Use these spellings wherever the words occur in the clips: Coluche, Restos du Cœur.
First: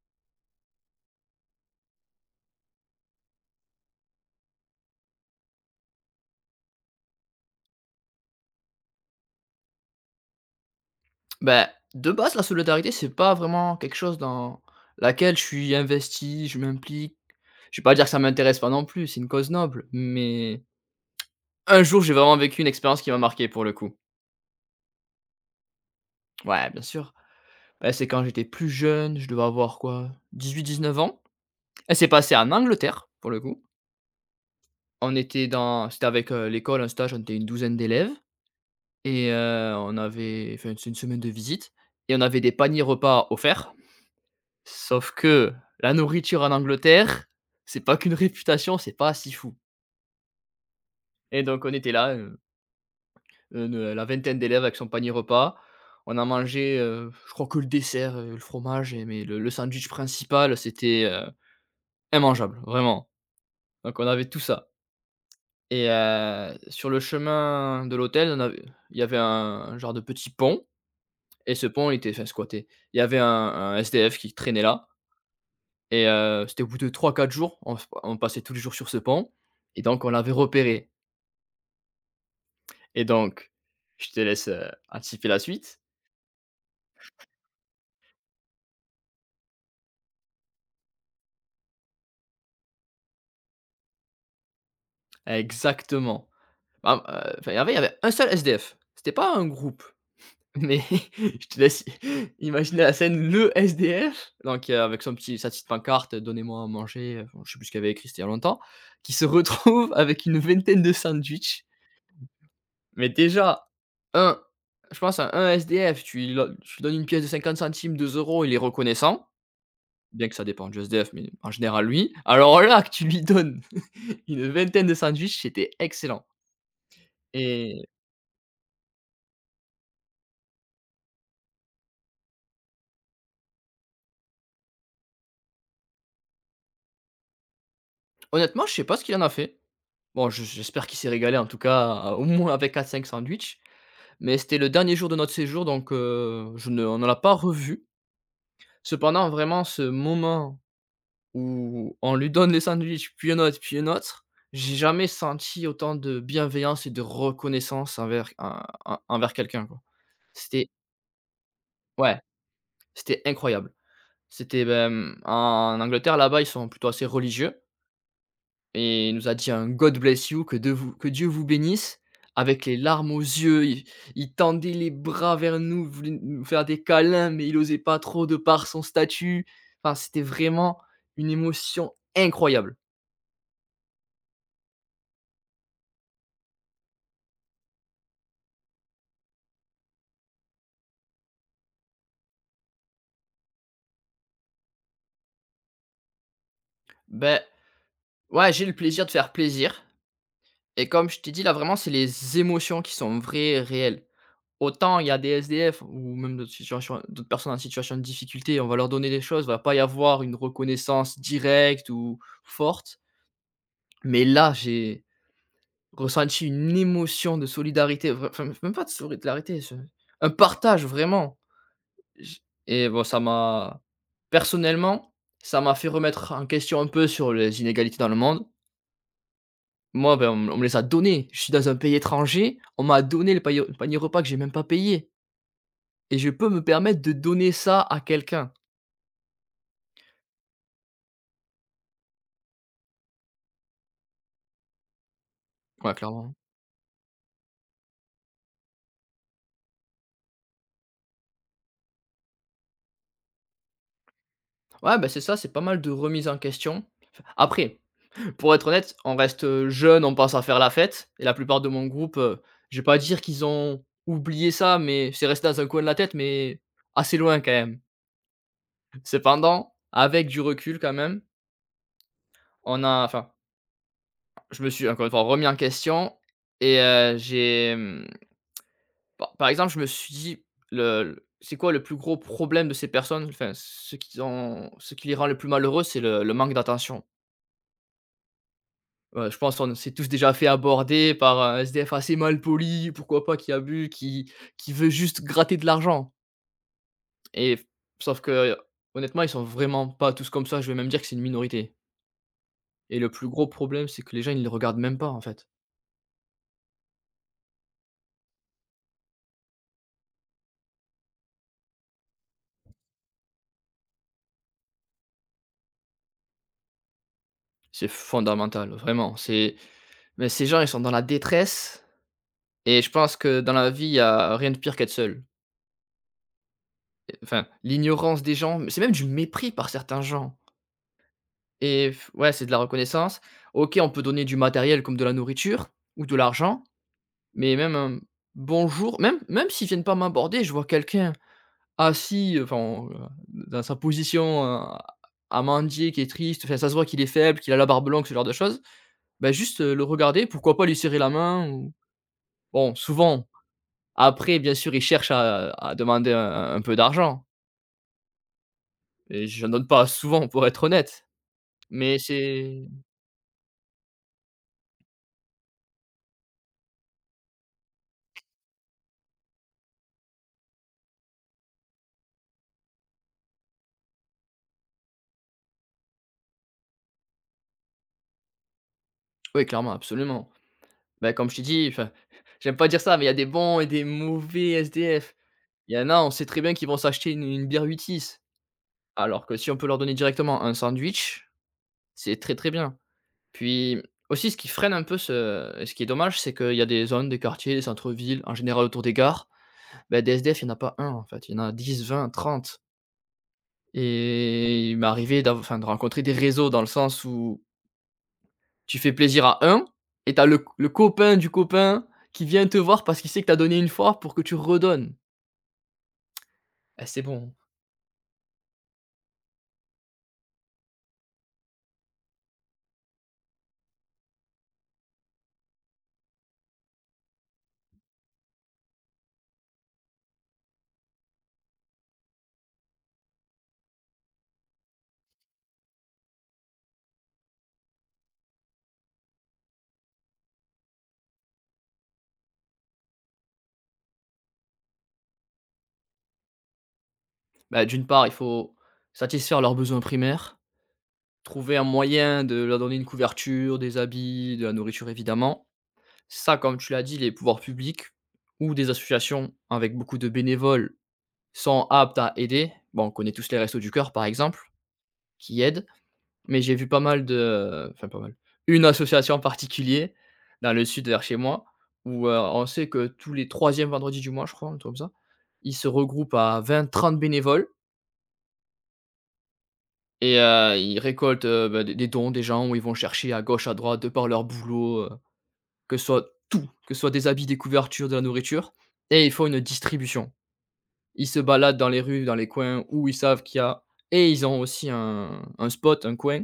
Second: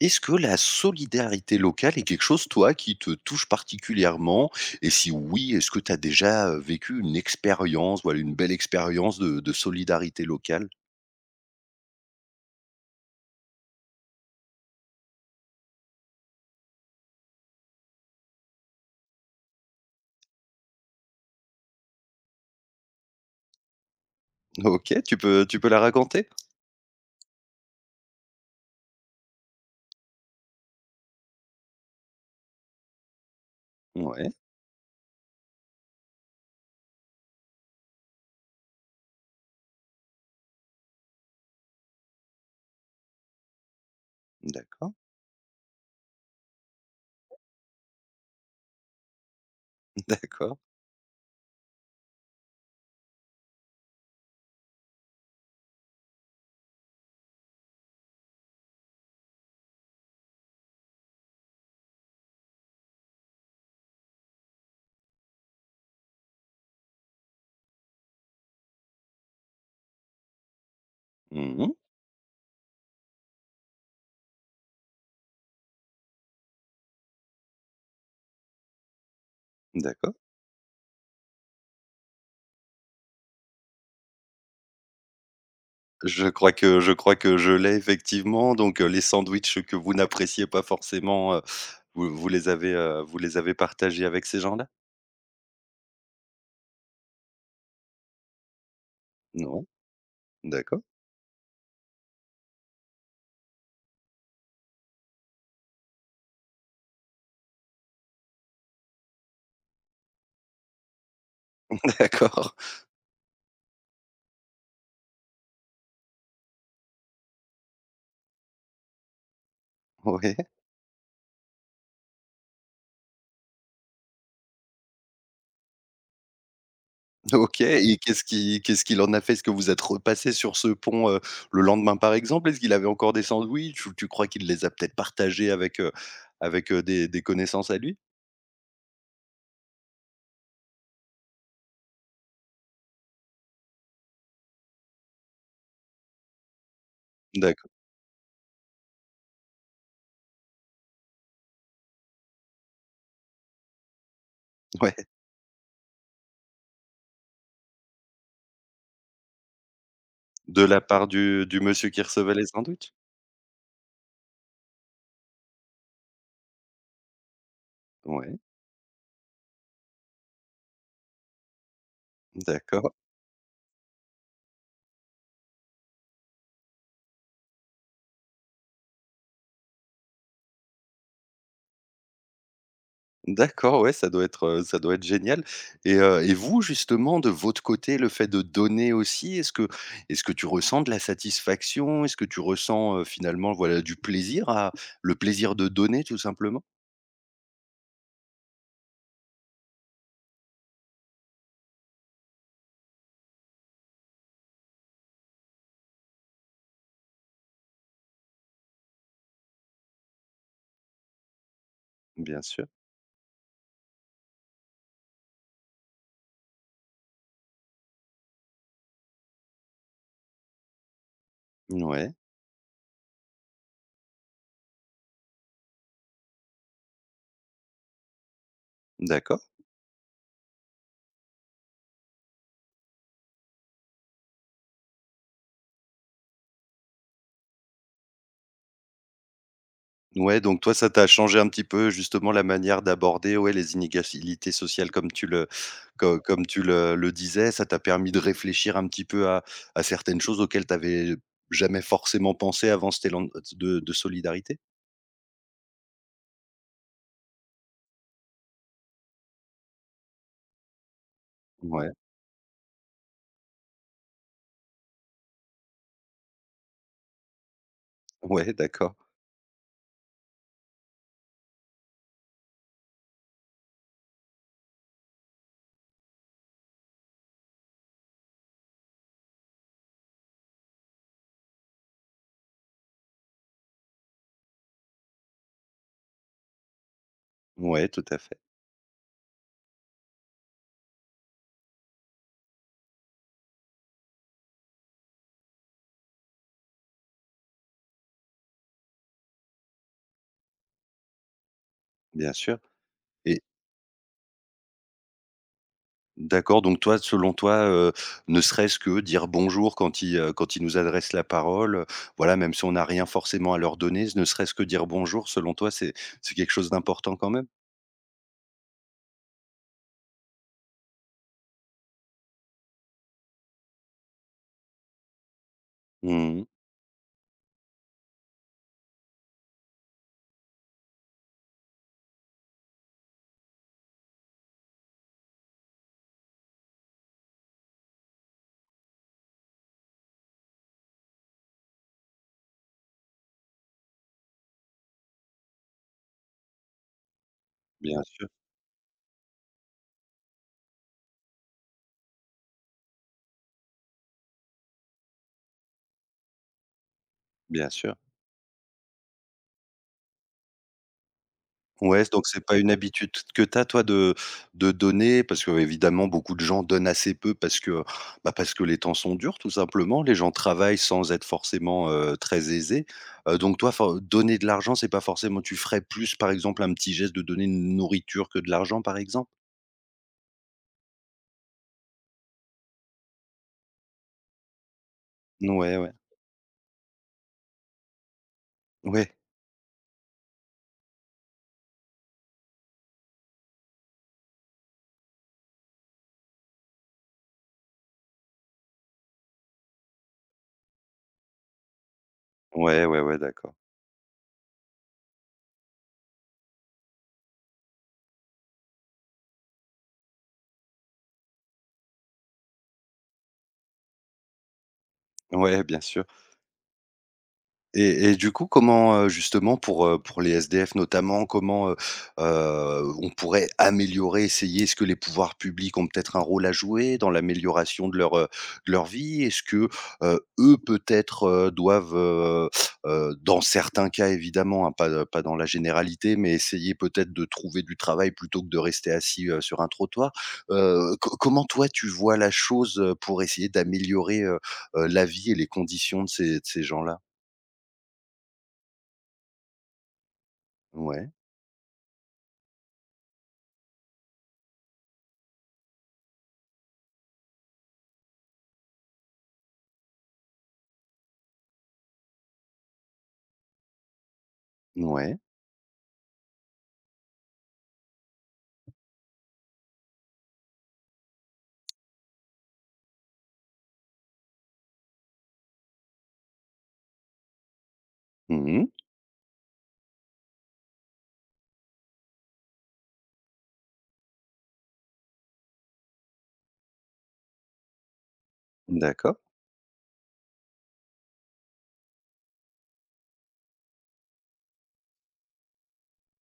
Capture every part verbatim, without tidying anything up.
Est-ce que la solidarité locale est quelque chose, toi, qui te touche particulièrement? Et si oui, est-ce que tu as déjà, heu, vécu une expérience, voilà, une belle expérience de de solidarité locale? Ben de base, la solidarité, c'est pas vraiment quelque chose dans laquelle je suis investi, je m'implique. Je vais pas dire que ça m'intéresse pas non plus, c'est une cause noble, mais un jour, j'ai vraiment vécu une expérience qui m'a marqué pour le coup. OK, tu peux tu peux la raconter? Ouais, bien sûr. Bah, c'est quand j'étais plus jeune, je devais avoir quoi, dix-huit à dix-neuf ans. Elle s'est passée en Angleterre, pour le coup. Ouais, On était dans c'était avec, heu, l'école, un stage, on était une douzaine d'élèves et heu, on avait enfin, c'est une semaine de visite et on avait des paniers repas offerts. d'accord. Sauf que la nourriture en Angleterre, c'est pas qu'une réputation, c'est pas si fou. D'accord. Et donc on était là, heu, une, la vingtaine d'élèves avec son panier repas. On a mangé, heu, je crois que le dessert, heu, le fromage et mais le le sandwich principal, c'était, heu, immangeable, vraiment. Donc on avait tout ça et heu, sur le chemin de l'hôtel, on avait il y avait un un genre de petit pont et ce Mmh. pont il était enfin squatté. Il y avait un un S D F qui traînait là. Et heu, c'était au bout de trois quatre jours, on on passait tous les jours sur ce pont et donc on D'accord. l'avait repéré et donc je te laisse, heu, anticiper la suite. Je crois que je crois que je l'ai effectivement, donc, heu, les sandwichs que vous n'appréciez pas forcément, heu, vous vous les avez, heu, vous les avez partagés avec ces gens-là? Exactement. Bah, heu, enfin, avant, il y avait un seul S D F. C'était pas un Non, groupe, d'accord. mais je te laisse imaginer la scène, le S D F, donc heu, avec son petit sa petite pancarte, «Donnez-moi à manger», heu, je sais plus ce qu'il y avait écrit, c'était il y a longtemps, qui se retrouve avec une vingtaine de sandwichs. D'accord. Mais déjà, un, je pense à un S D F, tu lui don tu lui donnes une pièce de cinquante centimes, deux euros, il est reconnaissant, bien Oui. que ça dépende du S D F, mais en général lui. Alors là, que tu lui donnes une vingtaine de sandwichs, c'était excellent. OK, Et et qu'est-ce qui qu'est-ce qu'il en a fait? Est-ce que vous êtes repassé sur ce pont, heu, le lendemain, par exemple? Est-ce qu'il avait encore des sandwichs ou tu crois qu'il les a peut-être partagés avec, heu, avec, heu, des des connaissances à lui? honnêtement, je sais pas ce qu'il en a fait. Bon, je j'espère qu'il s'est régalé en tout cas, au moins avec quatre- cinq sandwichs, mais c'était le dernier jour de notre séjour donc heu, je ne on ne l'a pas D'accord. revu. Cependant, vraiment ce moment où on lui donne les sandwichs, puis un autre, puis un autre. J'ai Ouais, jamais senti autant de bienveillance et de reconnaissance envers en en envers quelqu'un, quoi. de C'était la part du du monsieur qui ouais, recevait les sandwichs? c'était incroyable. C'était, ben, en Angleterre, là-bas, ils sont plutôt assez religieux Ouais, et il nous a dit un «God bless you», que de vous que Dieu vous bénisse, avec les d'accord. larmes aux yeux. Il il tendait les bras vers nous, voulait nous faire des câlins, mais il osait pas trop de par son statut. Enfin, c'était vraiment une émotion incroyable. D'accord, ouais, ça doit être, heu, ça doit être génial. Et heu, et vous, justement, de votre côté, le fait de donner aussi, est-ce que est-ce que tu ressens de la satisfaction? Est-ce que tu ressens, heu, finalement, voilà, du plaisir à le plaisir de donner, tout simplement? Ben, ouais, j'ai le plaisir de faire plaisir et comme je t'ai dit, là, vraiment, c'est les émotions qui sont vraies, et réelles. Autant il y a des S D F ou même d'autres situations d'autres personnes en situation de difficulté, on va leur donner des choses, il va pas y avoir une reconnaissance directe ou Bien sûr. forte. Mais là, j'ai ressenti une émotion de solidarité, vrai enfin, même pas de solidarité, je un partage vraiment. Ouais, J et bon, ça m'a personnellement, ça m'a fait remettre en question un peu sur les inégalités dans le monde. d'accord. Moi, ben, on me on me les a donnés. Je suis dans un pays étranger, on m'a donné le paille panier repas que j'ai même pas payé et je peux me permettre de donner ça à quelqu'un. Ouais, donc toi, ça t'a changé un petit peu justement la manière d'aborder, ouais, les inégalités sociales comme tu le, Ouais, co- clairement. comme tu le, le disais. Ça t'a permis de réfléchir un petit peu à, à certaines choses auxquelles tu n'avais jamais forcément pensé avant cet élan de, de solidarité. Ouais, ben c'est ça, c'est pas mal de remises en question. Après, pour être honnête, on reste, heu, jeune, on pense à faire la fête et la plupart de mon Ouais, groupe, heu, je vais pas dire qu'ils ont oublié ça, mais c'est resté dans un coin de la tête, mais assez loin quand même. ouais, d'accord. Cependant, avec du recul quand même, on a enfin, je me suis encore une fois remis en question et heu, j'ai, mmh Par par exemple, je me suis dit: «Le le C'est quoi le plus gros problème de ces personnes?» Enfin, ce qu'ils ont ce qui les rend le plus malheureux, c'est le le manque d'attention. Ouais, tout à fait, Heu, je pense qu'on s'est tous déjà fait aborder par un S D F assez malpoli, pourquoi pas, qui abuse, qui qui veut juste gratter de l'argent et sauf que, honnêtement, ils sont vraiment pas tous comme ça, je vais même dire que c'est une minorité bien sûr. et le plus gros problème, c'est que les gens, ils ne les regardent même pas, en fait. D'accord, donc toi, selon toi, heu, ne serait-ce que dire bonjour quand ils, heu, quand ils nous adressent la parole, heu, voilà, même si on n'a rien forcément à leur donner, ne serait-ce que dire bonjour, selon toi, c'est c'est quelque chose d'important quand même? C'est fondamental, vraiment, c'est mais ces gens, ils sont dans la détresse et je pense que dans la vie, il y a rien de pire qu'être seul. Mmh. Enfin, l'ignorance des gens, c'est même du mépris par certains gens et f- ouais, c'est de la reconnaissance. OK, on peut donner du matériel comme de la nourriture ou de l'argent, mais même un bonjour, même même s'ils viennent pas m'aborder, je vois quelqu'un assis, enfin, heu, dans sa position, heu, à mendier, qui est triste, enfin, ça se voit qu'il est faible, qu'il a la barbe Bien longue, ce genre sûr, de choses. Ben juste, heu, le regarder, pourquoi pas lui serrer la main ou bon, souvent, après bien sûr, ils cherchent à à demander un un peu d'argent bien sûr. et je n'en donne pas souvent pour être honnête. Mais Ouais, donc c'est pas c'est une habitude que tu as toi de de donner parce qu'évidemment beaucoup de gens donnent assez peu parce que, bah, parce que les temps sont durs tout simplement. Les gens travaillent sans être forcément, heu, très aisés, heu, donc toi for donner de l'argent, c'est pas forcément, tu ferais plus par exemple un petit geste de donner une nourriture que de l'argent, par exemple? oui, clairement, absolument. Bah, comme je t'ai dit, enfin, j'aime pas dire ça, mais il y a des bons et des mauvais S D F. Il Ouais, y en ouais. a, on sait très bien qu'ils vont s'acheter une une bière huit, Ouais. alors que si on peut leur donner directement un sandwich, c'est très, très bien. Puis aussi, ce qui freine un peu ce et ce qui est dommage, c'est qu'il y a des zones, des quartiers, des centres-villes, en général autour des gares, bah, des S D F, il y en a pas un en fait, il y en a dix, vingt, trente. Ouais, ouais, ouais, d'accord. Et il m'est arrivé d'av enfin, de rencontrer des réseaux dans le sens où tu fais plaisir à un et t'as le, le copain du copain qui vient te voir parce qu'il sait que t'as donné une fois pour que tu redonnes. Ouais, bien sûr. Eh, c'est bon. Et et du coup, comment, heu, justement pour, heu, pour les S D F notamment, comment, heu heu, on pourrait améliorer, essayer? Est-ce que les pouvoirs publics ont peut-être un rôle à jouer dans l'amélioration de leur, heu, de leur vie? Est-ce que, heu, eux peut-être, heu, doivent, heu heu, dans certains cas évidemment, hein, pas, pas dans la généralité, mais essayer peut-être de trouver du travail plutôt que de rester assis, heu, sur un trottoir? Heu, co comment toi tu vois la chose, heu, pour essayer d'améliorer, heu heu, la vie et les conditions de ces de ces gens-là? Bah, d'une part, il faut satisfaire leurs besoins primaires, Ouais. trouver un moyen de leur donner une couverture, des habits, de la nourriture évidemment. Ça, comme tu l'as dit, les pouvoirs publics ou des associations avec beaucoup de bénévoles sont aptes à aider. Bon, on connaît tous les restos du cœur par exemple, Ouais. qui aident. Mais j'ai vu pas mal de, enfin pas mal, une association en particulier dans le sud vers chez moi où, heu, on sait que tous les troisièmes vendredis du mois, je crois, un truc comme ça, ils se regroupent à vingt trente bénévoles Mmh. et heu, ils récoltent, heu, bah, des des dons des gens où ils vont chercher à gauche, à droite, de par leur boulot, heu, que ce soit tout, que ce soit des habits, des couvertures, de la nourriture et ils D'accord, font une distribution. Ils se baladent dans les rues, dans les coins où ils savent qu'il y a et ils ont aussi un un spot, un coin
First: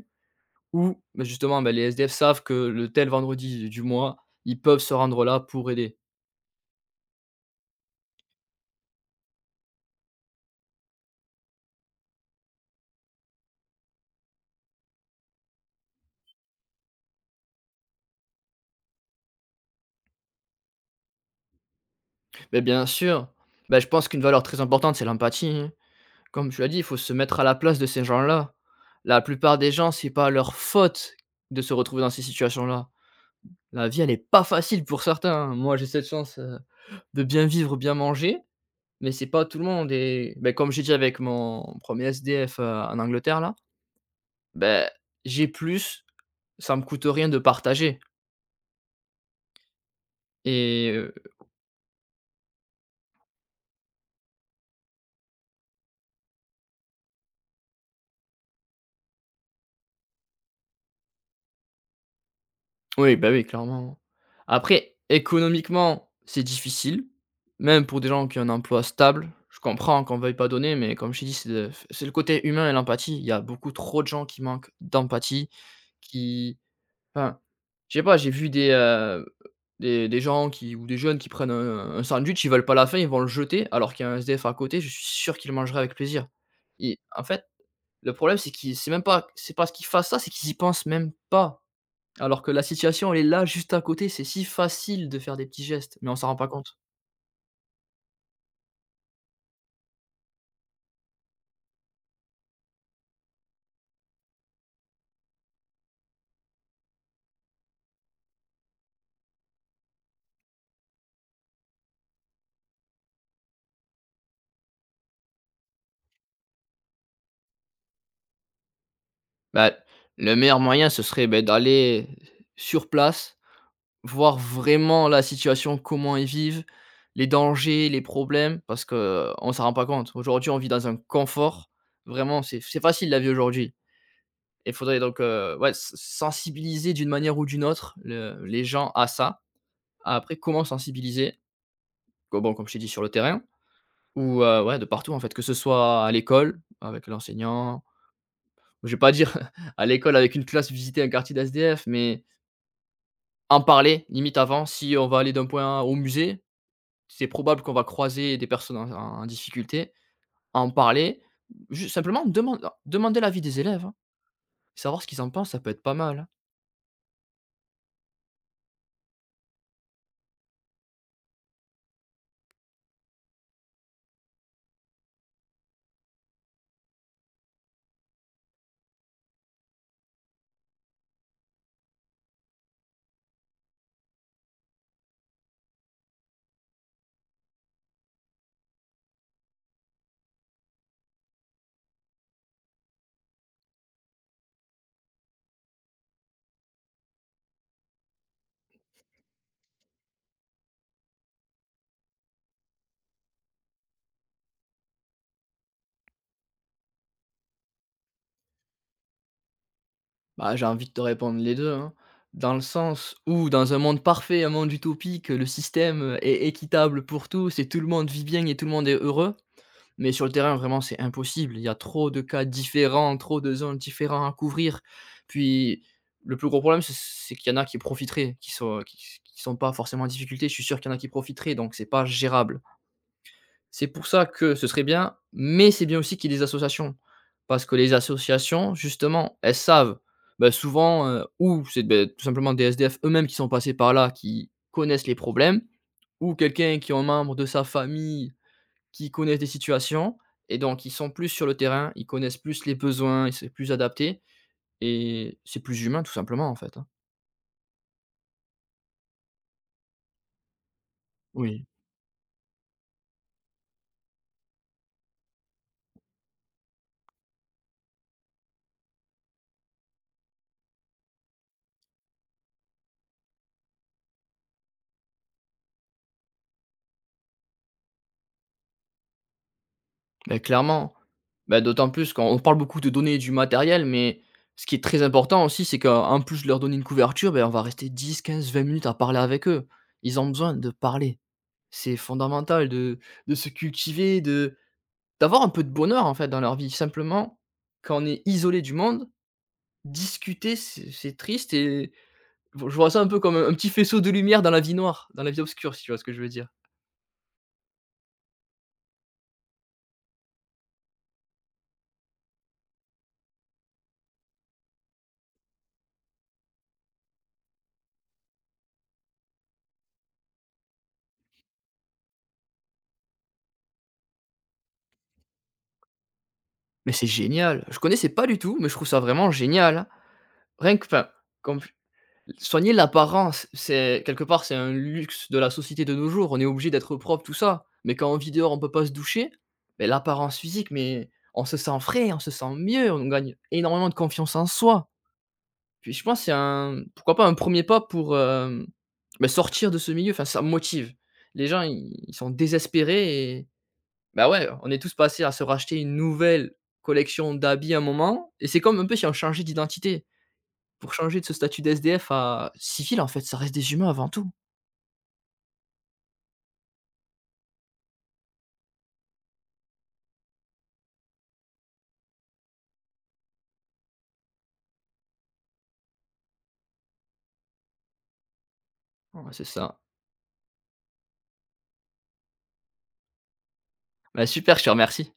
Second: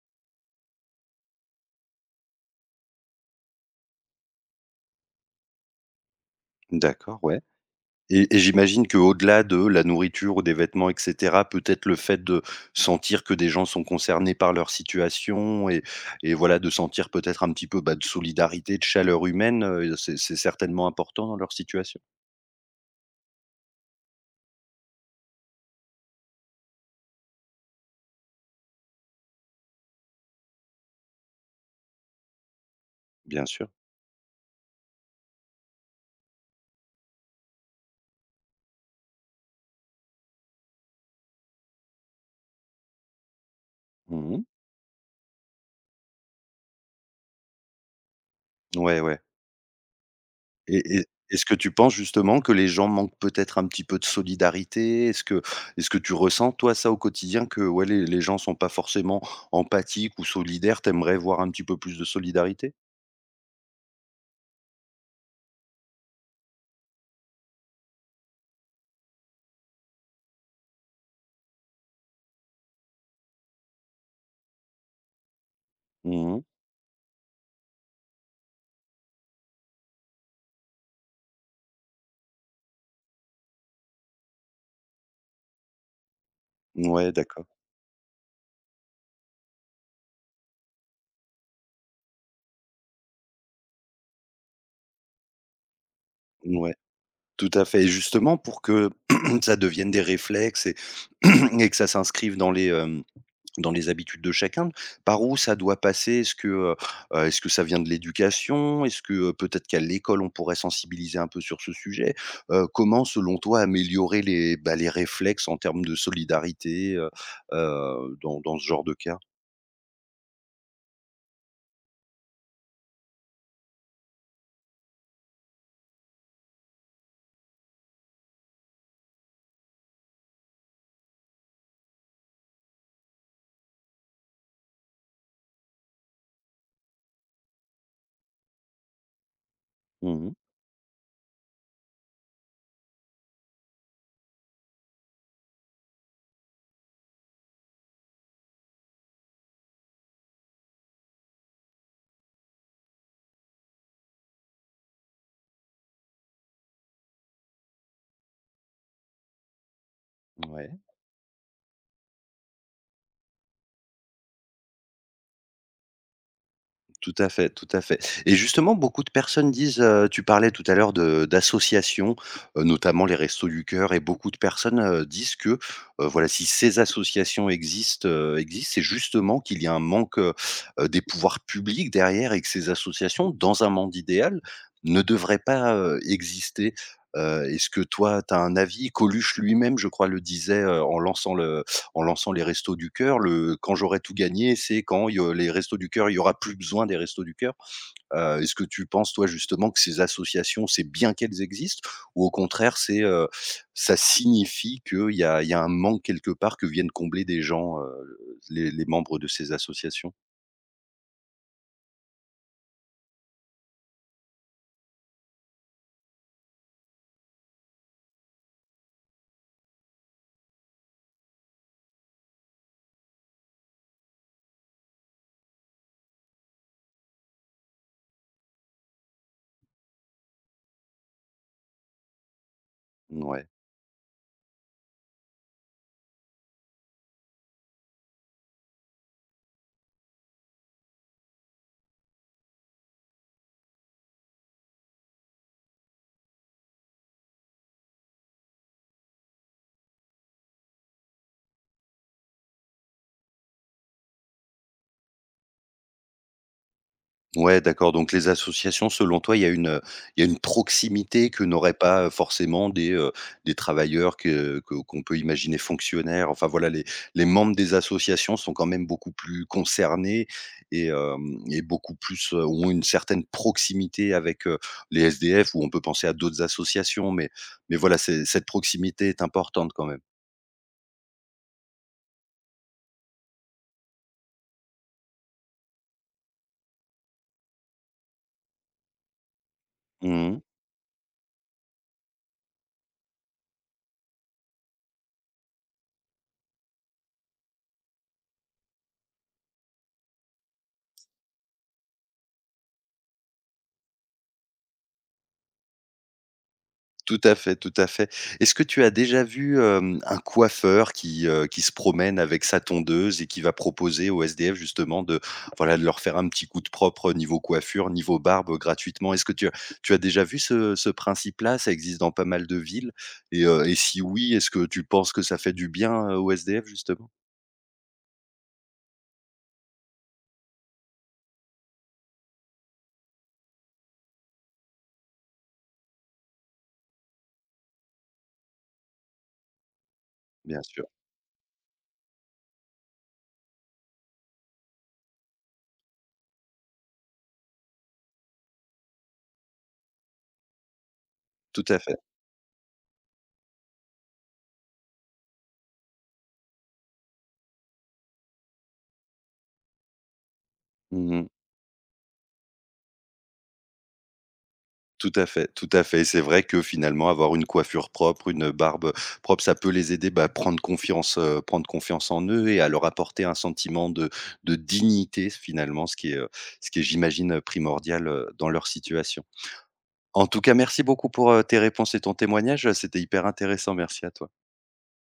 ou, bah, justement, bah, les S D F savent que le tel vendredi du mois, ils peuvent se rendre là pour aider. d'accord, ouais. et et j'imagine qu'au-delà de la nourriture ou des vêtements et cetera, peut-être le fait de sentir que des gens sont concernés par leur situation et et voilà, de sentir peut-être un petit peu, bah, de solidarité, de chaleur humaine, heu, c'est c'est certainement important dans leur situation. Mais bien sûr, bah, je pense qu'une valeur très importante, c'est l'empathie, hein. Comme tu l'as dit, il faut se mettre à la place de ces gens-là. La plupart des gens, c'est pas leur faute de se retrouver dans ces situations-là. Bien sûr. La vie, elle est pas facile pour certains, hein. Moi, j'ai cette chance, heu, de bien vivre, bien manger, mais c'est pas tout le monde et bah, comme j'ai dit avec mon premier S D F, heu, en Angleterre là, Mmh. bah, j'ai plus, ça me coûte rien de partager Ouais, ouais. Et et et est-ce que tu penses justement que les gens manquent peut-être un petit peu de solidarité? Est-ce que est-ce que tu ressens toi ça au quotidien que, ouais, les les gens sont pas forcément empathiques ou solidaires? T'aimerais voir un petit peu plus de solidarité? oui, bah, oui, clairement. Après, économiquement, c'est difficile, même pour des gens qui ont un emploi stable. Je comprends qu'on ne veuille pas donner, mais comme je t'ai dit, c'est le c'est le côté humain et l'empathie. Il y a beaucoup trop de gens qui manquent d'empathie, Mmh. qui enfin, je sais pas, j'ai vu des, heu, des des gens qui ou des jeunes qui prennent un un sandwich, ils veulent pas la fin, ils vont le jeter, alors qu'il y a un S D F à côté, je suis sûr qu'il le mangerait avec plaisir. Et Ouais, en fait, d'accord. le problème, c'est qu'ils, c'est même pas c'est pas ce qu'ils fassent ça, c'est qu'ils y pensent même pas. Alors que la situation, elle est là, juste à côté, c'est si facile de faire des petits gestes, mais on s'en rend pas Ouais, compte. tout à fait. Et justement pour que ça devienne des réflexes et et que ça s'inscrive dans les, hem dans les habitudes de chacun, par où ça doit passer? Est-ce que, heu heu, est-ce que ça vient de l'éducation? Est-ce que, heu, peut-être qu'à l'école, on pourrait sensibiliser un peu sur ce sujet? Heu, comment, selon toi, améliorer les, bah, les réflexes en termes de solidarité, heu heu, dans dans ce genre de cas? Bah, le meilleur moyen, ce serait, ben d'aller sur place, voir vraiment la situation, comment ils vivent, les dangers, les problèmes, parce que on s'en rend pas compte. Aujourd'hui, on vit dans un confort. Vraiment, c'est c'est facile la vie aujourd'hui. Il faudrait donc, heu, ouais, s sensibiliser d'une manière ou d'une autre le les gens à ça. Mmh. Après, comment sensibiliser? bon, comme je t'ai dit, sur le terrain. Ou, heu, ouais, de partout en fait, que ce soit à l'école avec l'enseignant, je vais pas dire à l'école avec une classe visiter un quartier d'S D F, mais en parler limite avant. Si on va aller d'un point A au musée, c'est probable qu'on va croiser des personnes en en en difficulté. En Ouais. parler, juste simplement demander demander l'avis des élèves, hein. Savoir ce qu'ils en pensent, ça peut être pas mal, hein. Tout à fait, tout à fait. Et justement, beaucoup de personnes disent, heu, tu parlais tout à l'heure de d'associations, heu, notamment les Restos du Cœur, et beaucoup de personnes, heu, disent que, heu, voilà, si ces associations existent, heu, existent, c'est justement qu'il y a un manque, heu heu, des pouvoirs publics derrière, et que ces associations, dans un monde idéal, ne devraient pas, heu, exister. Heu, est-ce que toi, tu as un avis? Coluche lui-même, je crois, le disait, heu, en lançant le, en lançant les Restos du Cœur, le quand j'aurai tout gagné, c'est quand il y a les Restos du Cœur, il y aura plus besoin des Restos du Cœur. Heu, est-ce que tu penses, toi, justement, que ces associations, c'est bien qu'elles existent, ou au contraire, c'est, heu, ça signifie qu'il y a il y a un manque quelque part que viennent combler des gens, heu, les les membres de ces associations? Bah, j'ai envie de te répondre les deux, hein. Dans le sens où dans un monde parfait, un monde utopique, le système est équitable pour tous et tout le monde vit bien et tout le monde est heureux. Mais sur le terrain, vraiment, c'est impossible. Il y a trop de cas différents, trop de zones différentes à couvrir. Puis, le plus gros problème, c'est c'est qu'il y en a qui profiteraient, qui sont qui s qui sont pas forcément en difficulté. Je suis sûr qu'il y en a qui profiteraient, donc c'est pas gérable. Ouais. C'est pour ça que ce serait bien, mais c'est bien aussi qu'il y ait des associations. Parce que les associations, justement, elles savent, bah, souvent, heu, ou c'est, beh, tout simplement des S D F eux-mêmes qui sont passés par là, qui connaissent les problèmes, ou quelqu'un qui est un membre de sa famille qui connaissent des situations, et donc ils sont plus sur le terrain, ils connaissent plus les besoins, ils sont plus adaptés et c'est plus humain tout simplement, en fait, hein. Ouais, d'accord, donc les associations, selon toi, il y a une, heu, il y a une proximité que Oui, n'auraient pas, heu, forcément des, heu, des travailleurs que que qu'on peut imaginer fonctionnaires. Enfin voilà, les les membres des associations sont quand même beaucoup plus concernés et hem et beaucoup plus, heu, ont une certaine proximité avec, heu, les S D F, ou on peut penser à d'autres associations, mais mais voilà, c'est cette proximité est importante quand même. mais clairement. Bah, d'autant plus qu'on on parle beaucoup de donner du matériel, mais ce qui est très important aussi, c'est qu'en plus de leur donner une couverture, ben on va rester dix, quinze, vingt minutes à parler avec eux. Ils ont Mmh. besoin de parler. C'est fondamental de de se cultiver, de d'avoir un peu de bonheur, en fait, dans leur vie. Simplement, quand on est isolé du monde, discuter, c'est c'est triste et… Bon, je vois ça un peu comme un un petit faisceau de lumière dans la vie noire, dans la vie obscure, si tu vois ce que je veux dire? Tout à fait, tout à fait. Est-ce que tu as déjà vu, hem, un coiffeur qui, heu, qui se promène avec sa tondeuse et qui va proposer aux S D F justement de, voilà, de leur faire un petit coup de propre niveau coiffure, niveau barbe, gratuitement? Est-ce que tu as Tu as déjà vu ce ce principe-là? Ça existe dans pas mal de villes, et heu, et si oui, est-ce que tu penses que ça fait du bien, heu, aux S D F Mais c'est justement? génial! Je connaissais pas du tout, mais je trouve ça vraiment génial, hein. Rien que, enfin, comme soigner l'apparence, c'est quelque part, c'est un luxe de la société de nos jours. On est obligé d'être propre, tout ça. Mais quand on vit dehors, on peut pas se doucher, mais l'apparence Bien physique, sûr, mais on se sent frais, on se sent mieux, on gagne énormément de confiance en soi. Puis je pense que c'est un, pourquoi pas, un premier pas pour, hem, bah, sortir de ce milieu. Enfin, ça motive. Les gens, tout à ils fait. ils sont désespérés. Bah, ouais, on est tous passés à se racheter une nouvelle collection d'habits à un moment et c'est comme un peu si on changeait d'identité. Pour changer de Mmh. ce statut d'S D f à civil, en fait, ça reste des humains avant tout. Tout à fait, tout à fait. Et c'est vrai que finalement, avoir une coiffure propre, une barbe propre, ça peut les aider, bah, à prendre confiance, heu, prendre confiance en eux, et à leur apporter un sentiment de de dignité finalement, ce qui est, heu, ce qui est, j'imagine, primordial, heu, dans leur situation. Ouais, c'est ça. En tout cas, merci beaucoup pour, heu, tes réponses et ton témoignage, c'était hyper intéressant. Merci à Bah, toi. super, je te remercie.